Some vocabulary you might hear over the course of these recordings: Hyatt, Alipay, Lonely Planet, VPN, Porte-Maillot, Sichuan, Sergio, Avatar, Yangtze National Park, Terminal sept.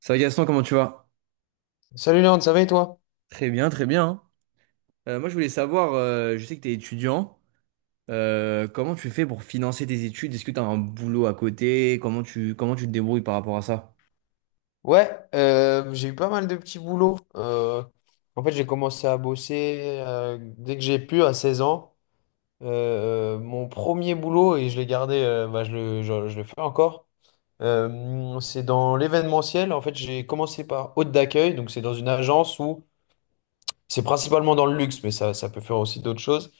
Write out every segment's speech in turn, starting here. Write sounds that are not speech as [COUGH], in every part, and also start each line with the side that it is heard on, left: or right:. right: Ça va Gaston, comment tu vas?
left: Salut Léon, ça va et toi?
right: Très bien, très bien, hein. Moi, je voulais savoir, je sais que tu es étudiant, comment tu fais pour financer tes études? Est-ce que tu as un boulot à côté? Comment tu te débrouilles par rapport à ça?
left: Ouais, j'ai eu pas mal de petits boulots. En fait, j'ai commencé à bosser dès que j'ai pu, à 16 ans. Mon premier boulot, et je l'ai gardé, je le fais encore, c'est dans l'événementiel. En fait, j'ai commencé par hôte d'accueil, donc c'est dans une agence où c'est principalement dans le luxe, mais ça peut faire aussi d'autres choses.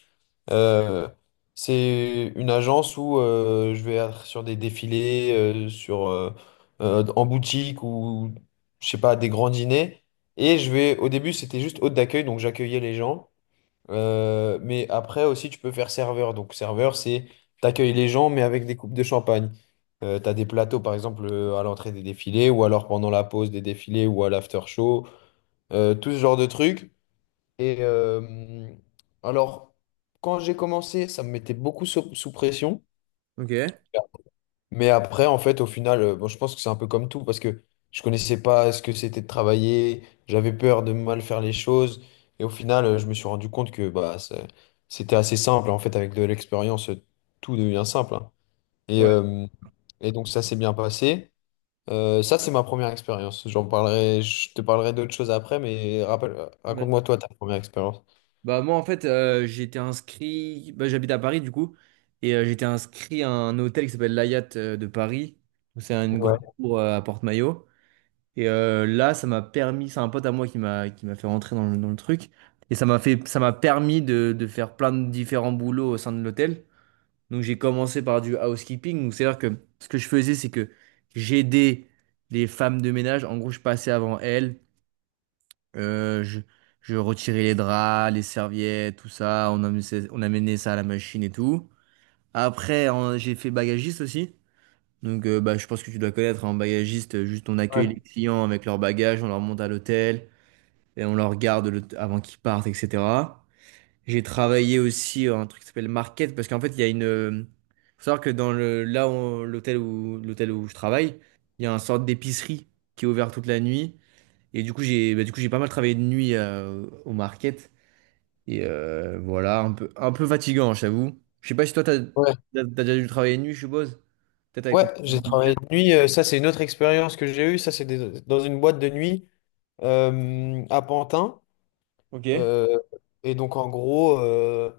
left: Euh, c'est une agence où je vais être sur des défilés, en boutique ou, je sais pas, des grands dîners. Et au début, c'était juste hôte d'accueil, donc j'accueillais les gens. Mais après aussi, tu peux faire serveur. Donc, serveur, c'est t'accueilles les gens, mais avec des coupes de champagne. T'as des plateaux, par exemple, à l'entrée des défilés, ou alors pendant la pause des défilés, ou à l'after show. Tout ce genre de trucs. Et alors, quand j'ai commencé, ça me mettait beaucoup sous pression.
right: Ok. Ouais.
left: Mais après, en fait, au final, bon, je pense que c'est un peu comme tout parce que je connaissais pas ce que c'était de travailler, j'avais peur de mal faire les choses. Et au final, je me suis rendu compte que c'était assez simple. En fait, avec de l'expérience, tout devient simple, hein. Et, euh, et donc, ça s'est bien passé. Ça, c'est ma première expérience. Je te parlerai d'autres choses après, mais
right: Vas-y.
left: raconte-moi toi ta première expérience.
right: Moi, en fait, j'étais inscrit, bah, j'habite à Paris, du coup, et j'étais inscrit à un hôtel qui s'appelle l'Hyatt de Paris. C'est une
left: Ouais.
right: grande cour à Porte-Maillot. Et là, ça m'a permis, c'est un pote à moi qui m'a fait rentrer dans le truc. Et ça m'a permis de faire plein de différents boulots au sein de l'hôtel. Donc j'ai commencé par du housekeeping. Donc c'est-à-dire que ce que je faisais, c'est que j'aidais les femmes de ménage. En gros, je passais avant elles. Euh, je, je retirais les draps, les serviettes, tout ça. On amenait ça à la machine et tout. Après, j'ai fait bagagiste aussi. Donc, bah, je pense que tu dois connaître un bagagiste, juste on accueille les clients avec leurs bagages, on leur monte à l'hôtel, et on leur regarde avant qu'ils partent, etc. J'ai travaillé aussi un truc qui s'appelle Market, parce qu'en fait, il y a une... Faut savoir que dans le, là, où- l'hôtel l'hôtel où je travaille, il y a une sorte d'épicerie qui est ouverte toute la nuit. Et du coup, j'ai pas mal travaillé de nuit au Market. Et voilà, un peu fatigant, j'avoue. Je sais pas si toi, t'as, t'as
left: Ouais.
right: t'as déjà dû travailler de nuit, je suppose. Peut-être avec
left: Ouais,
right: ton...
left: j'ai travaillé de nuit. Ça, c'est une autre expérience que j'ai eue. Dans une boîte de nuit à Pantin.
right: Ok,
left: Euh, et donc, en gros,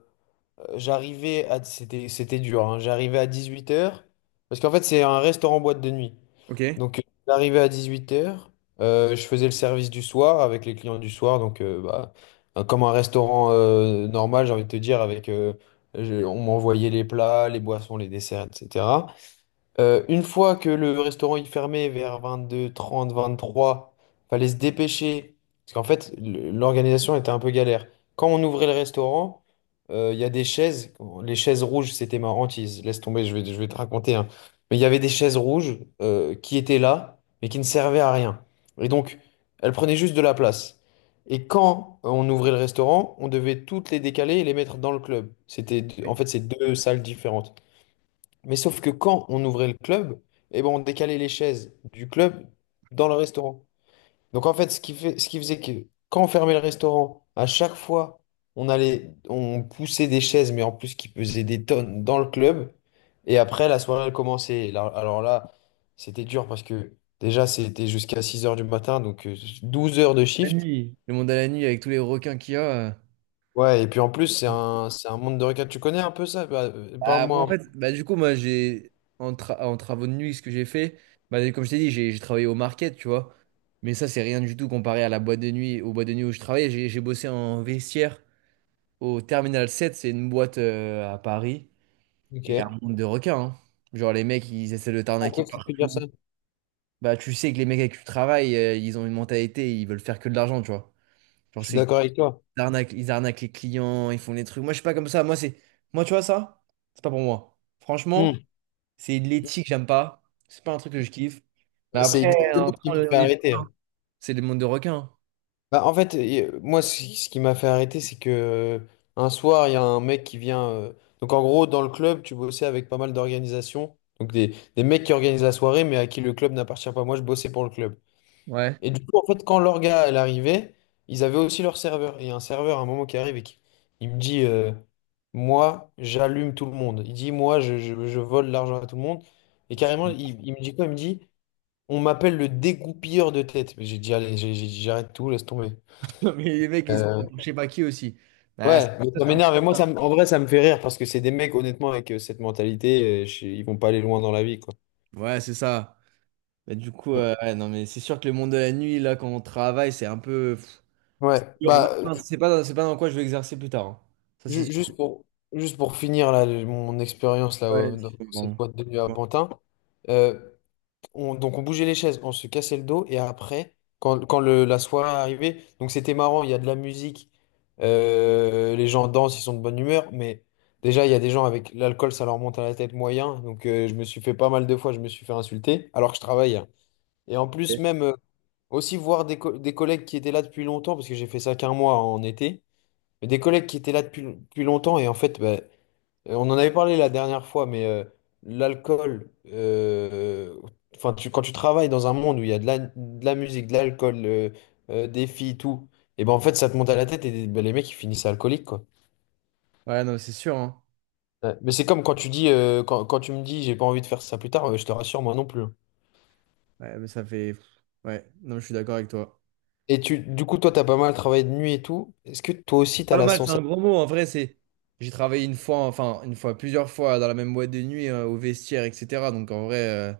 left: j'arrivais à... C'était, c'était dur, hein. J'arrivais à 18h. Parce qu'en fait, c'est un restaurant boîte de nuit.
right: ok.
left: Donc, j'arrivais à 18h. Je faisais le service du soir avec les clients du soir. Donc, comme un restaurant normal, j'ai envie de te dire, avec... on m'envoyait les plats, les boissons, les desserts, etc. Une fois que le restaurant il fermait vers 22, 30, 23, fallait se dépêcher. Parce qu'en fait, l'organisation était un peu galère. Quand on ouvrait le restaurant, il y a des chaises. Les chaises rouges, c'était ma hantise. Laisse tomber, je vais te raconter, hein. Mais il y avait des chaises rouges qui étaient là, mais qui ne servaient à rien. Et donc, elles prenaient juste de la place. Et quand on ouvrait le restaurant, on devait toutes les décaler et les mettre dans le club. En fait, c'est deux salles différentes. Mais sauf que quand on ouvrait le club, eh ben on décalait les chaises du club dans le restaurant. Donc en fait, ce qui faisait que quand on fermait le restaurant, à chaque fois, on poussait des chaises, mais en plus qui pesaient des tonnes dans le club. Et après, la soirée, elle commençait. Alors là, c'était dur parce que déjà, c'était jusqu'à 6 heures du matin, donc 12 heures de
right: La
left: shift.
right: nuit. Le monde à la nuit avec tous les requins qu'il y a.
left: Ouais, et puis en plus, c'est
right: euh.
left: un monde de regard. Tu connais un peu ça? Bah,
right: Bah, moi, en
left: parle-moi.
right: fait, bah, du coup, moi, j'ai, en, tra- en travaux de nuit, ce que j'ai fait, bah, comme je t'ai dit, j'ai travaillé au market, tu vois. Mais ça, c'est rien du tout comparé à la boîte de nuit, aux boîtes de nuit où je travaillais. J'ai bossé en vestiaire au Terminal 7, c'est une boîte à Paris. Et un
left: Ok.
right: monde de requins, hein. Genre, les mecs, ils essaient de t'arnaquer
left: Pourquoi tu te dire ça?
right: partout. Bah, tu sais que les mecs avec qui tu travailles, ils ont une mentalité, ils veulent faire que de l'argent, tu vois. Genre,
left: Je suis
right: c'est,
left: d'accord avec toi.
right: ils arnaquent les clients, ils font des trucs. Moi, je suis pas comme ça. Moi, tu vois, ça, c'est pas pour moi. Franchement.
left: Hmm.
right: C'est de l'éthique, j'aime pas. C'est pas un truc que je kiffe. Mais
left: C'est
right: après,
left: exactement ce qui m'a
right: après, on
left: fait
right: on y...
left: arrêter.
right: C'est des mondes de requins, hein.
left: Bah, en fait, moi, ce qui m'a fait arrêter, c'est que un soir, il y a un mec qui vient. Donc, en gros, dans le club, tu bossais avec pas mal d'organisations. Donc, des mecs qui organisent la soirée, mais à qui le club n'appartient pas. Moi, je bossais pour le club.
right: Ouais.
left: Et du coup, en fait, quand l'orga, elle arrivait, ils avaient aussi leur serveur. Et il y a un serveur, à un moment, qui arrive et qui il me dit moi, j'allume tout le monde. Il dit moi, je vole l'argent à tout le monde. Et carrément,
right: [LAUGHS]
left: il me dit quoi? Il me dit. On m'appelle le dégoupilleur de tête. Mais j'ai dit, allez, j'ai dit, j'arrête tout, laisse tomber.
right: Mais les mecs, ils sont
left: Euh,
right: pour je sais pas qui aussi. Bah, c'est
left: ouais, mais
right: ça,
left: ça
right: c'est un truc
left: m'énerve. Et moi,
right: comme ça.
left: en vrai, ça me fait rire parce que c'est des mecs, honnêtement, avec cette mentalité, ils vont pas aller loin dans la vie, quoi.
right: Ouais, c'est ça. Mais du coup,
left: Mm.
right: ouais, non, mais c'est sûr que le monde de la nuit, là, quand on travaille, c'est un peu pff,
left: Ouais,
right: dur, hein.
left: bah,
right: Moi, c'est pas dans quoi je vais exercer plus tard, hein. Ça, c'est
left: ju- juste
right: sûr.
left: pour, juste pour finir là, mon expérience là,
right: Ouais,
left: dans cette
right: pardon.
left: boîte de nuit à Pantin. euh, donc on bougeait les chaises, on se cassait le dos et après, quand la soirée arrivait, donc c'était marrant, il y a de la musique, les gens dansent, ils sont de bonne humeur, mais déjà il y a des gens avec l'alcool, ça leur monte à la tête moyen, donc je me suis fait pas mal de fois, je me suis fait insulter alors que je travaille, hein. Et en plus même aussi voir des collègues qui étaient là depuis longtemps, parce que j'ai fait ça qu'un mois en été, mais des collègues qui étaient là depuis longtemps et en fait, on en avait parlé la dernière fois, mais l'alcool, enfin, quand tu travailles dans un monde où il y a de de la musique, de l'alcool, des filles, tout, et ben en fait, ça te monte à la tête et ben, les mecs, ils finissent alcooliques, quoi.
right: Ouais, non, mais c'est sûr, hein.
left: Ouais. Mais c'est comme quand tu dis, quand tu me dis, j'ai pas envie de faire ça plus tard, je te rassure, moi non plus, hein.
right: Ouais, mais ça fait. Ouais, non, mais je suis d'accord avec toi.
left: Et toi, t'as pas mal travaillé de nuit et tout. Est-ce que toi aussi, t'as
right: Pas
left: la
right: mal, c'est
left: sensation?
right: un gros mot. En vrai, c'est. J'ai travaillé une fois, enfin, une fois, plusieurs fois dans la même boîte de nuit, au vestiaire, etc. Donc, en vrai,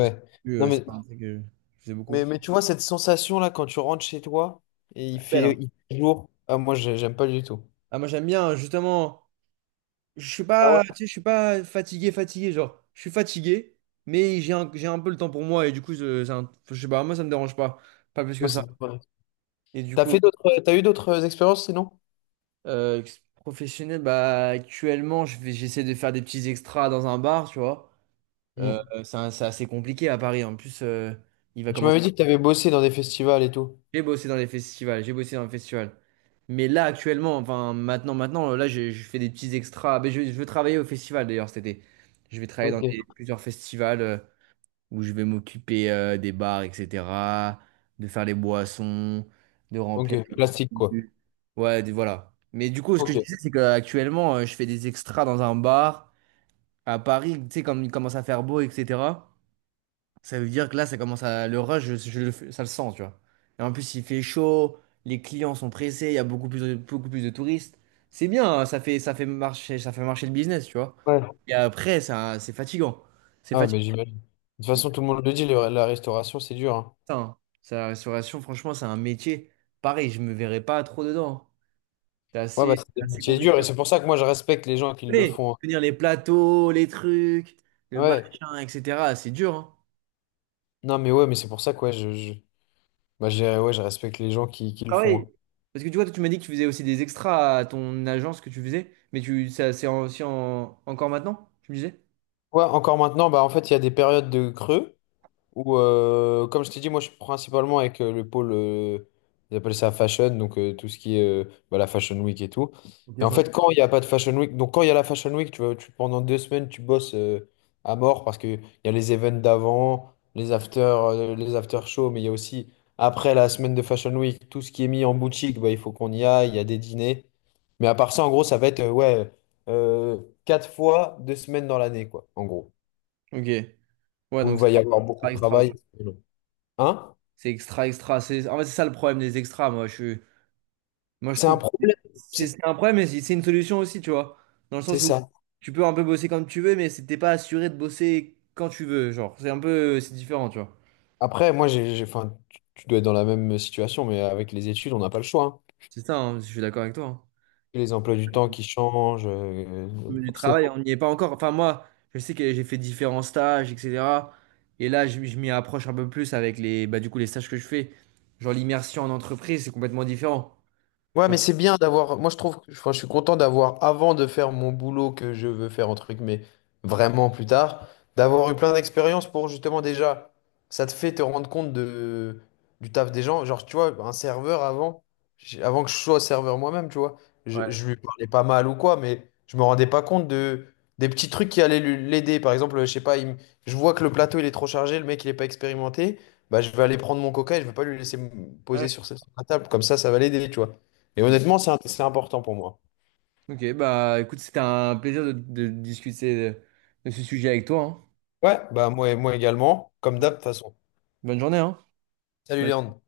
right: c'est plus,
left: Non,
right: euh, c'est pas un truc que je faisais beaucoup.
left: mais tu vois, cette sensation-là, quand tu rentres chez toi et
right: Belle, hein.
left: il fait jour, ah, moi, j'aime pas du tout.
right: Ah, moi, j'aime bien, justement. Je suis
left: Ah ouais?
right: pas, tu sais, je suis pas fatigué, fatigué. Genre, je suis fatigué, mais j'ai un peu le temps pour moi. Et du coup, je sais pas, moi, ça me dérange pas. Pas plus
left: Moi,
right: que
left: c'est
right: ça. Et du
left: T'as
right: coup,
left: fait d'autres, t'as eu d'autres expériences sinon?
right: professionnel, bah, actuellement, j'essaie de faire des petits extras dans un bar, tu vois.
left: Mm.
right: C'est assez compliqué à Paris. En plus, il va
left: Tu
right: commencer.
left: m'avais dit que t'avais bossé dans des festivals et tout.
right: J'ai bossé dans les festivals. Mais là, actuellement, enfin, maintenant, là, je fais des petits extras. Mais je veux travailler au festival d'ailleurs cet été. Je vais travailler dans
left: Ok.
right: plusieurs festivals où je vais m'occuper des bars, etc., de faire les boissons, de remplir
left: Ok, plastique quoi.
right: les... Ouais, voilà. Mais du coup, ce que
left: Ok.
right: je disais, c'est qu'actuellement, je fais des extras dans un bar à Paris, tu sais, comme il commence à faire beau, etc. Ça veut dire que là, ça commence à... Le rush, je le ça le sent, tu vois. Et en plus, il fait chaud, les clients sont pressés, il y a beaucoup plus de touristes. C'est bien, hein, ça fait marcher le business, tu vois.
left: Ouais.
right: Et après, ça, c'est fatigant. C'est
left: Ah ouais, mais
right: fatigant.
left: j'imagine. De toute
right: Et
left: façon, tout le monde le dit, la restauration, c'est dur, hein.
right: putain, ça, la restauration, franchement, c'est un métier. Pareil, je me verrais pas trop dedans, hein. C'est
left: Ouais, bah
right: assez,
left: c'est des
right: assez
left: métiers durs
right: compliqué.
left: et c'est pour ça que moi je respecte les gens qui le
right: Mais
left: font, hein.
right: tenir les plateaux, les trucs, le
left: Ouais.
right: machin, etc., c'est dur, hein.
left: Non, mais ouais, mais c'est pour ça que ouais, ouais, je respecte les gens qui le font,
right: Travail.
left: hein.
right: Parce que tu vois, toi, tu m'as dit que tu faisais aussi des extras à ton agence que tu faisais, mais tu, ça, c'est encore maintenant, tu me disais?
left: Ouais, encore maintenant, bah en fait, il y a des périodes de creux. Ou comme je t'ai dit, moi je suis principalement avec le pôle, ils appellent ça fashion, donc tout ce qui est bah, la Fashion Week et tout.
right: Ok,
left: Et en
right: ça va.
left: fait, quand il n'y a pas de Fashion Week, donc quand il y a la Fashion Week, tu vois, pendant 2 semaines, tu bosses à mort parce qu'il y a les events d'avant, les after shows, mais il y a aussi après la semaine de Fashion Week, tout ce qui est mis en boutique, bah, il faut qu'on y aille, il y a des dîners. Mais à part ça, en gros, ça va être euh, 4 fois 2 semaines dans l'année, quoi, en gros,
right: Ok. Ouais,
left: où
right: donc
left: il va
right: c'est
left: y
right: vraiment
left: avoir beaucoup
right: extra,
left: de
right: extra,
left: travail.
right: quoi.
left: Hein?
right: C'est extra, extra. C'est... En fait, c'est ça le problème des extras, moi. Moi, je
left: C'est un
right: trouve que
left: problème,
right: c'est
left: c'est
right: c'est un problème, mais c'est une solution aussi, tu vois. Dans le
left: c'est
right: sens où
left: ça.
right: tu peux un peu bosser quand tu veux, mais t'es pas assuré de bosser quand tu veux. Genre, c'est un peu... C'est différent, tu vois.
left: Après, moi, enfin, tu dois être dans la même situation, mais avec les études, on n'a pas le choix, hein.
right: C'est ça, hein, je suis d'accord avec toi, hein.
left: Les emplois du temps qui changent,
right: Du travail,
left: forcément.
right: on n'y est pas encore. Enfin, moi, je sais que j'ai fait différents stages, etc. Et là, je m'y approche un peu plus avec les, bah, du coup, les stages que je fais. Genre, l'immersion en entreprise, c'est complètement différent.
left: Ouais, mais c'est bien d'avoir. Moi, je trouve que enfin, je suis content d'avoir, avant de faire mon boulot que je veux faire, entre guillemets, vraiment plus tard, d'avoir eu plein d'expériences pour justement déjà. Ça te fait te rendre compte de, du taf des gens. Genre, tu vois, un serveur avant, avant que je sois serveur moi-même, tu vois,
right: Ouais.
left: je lui parlais pas mal ou quoi, mais je me rendais pas compte de, des petits trucs qui allaient l'aider. Par exemple, je sais pas, je vois que le plateau il est trop chargé, le mec il est pas expérimenté. Bah, je vais aller prendre mon coca et je vais pas lui laisser me poser
right: Ouais.
left: sur la table. Comme ça va l'aider, tu vois. Et honnêtement, c'est important pour moi.
right: Ok, bah écoute, c'était un plaisir de discuter de ce sujet avec toi, hein.
left: Ouais, bah moi, moi également, comme d'hab de toute façon.
right: Bonne journée, hein.
left: Salut Léandre.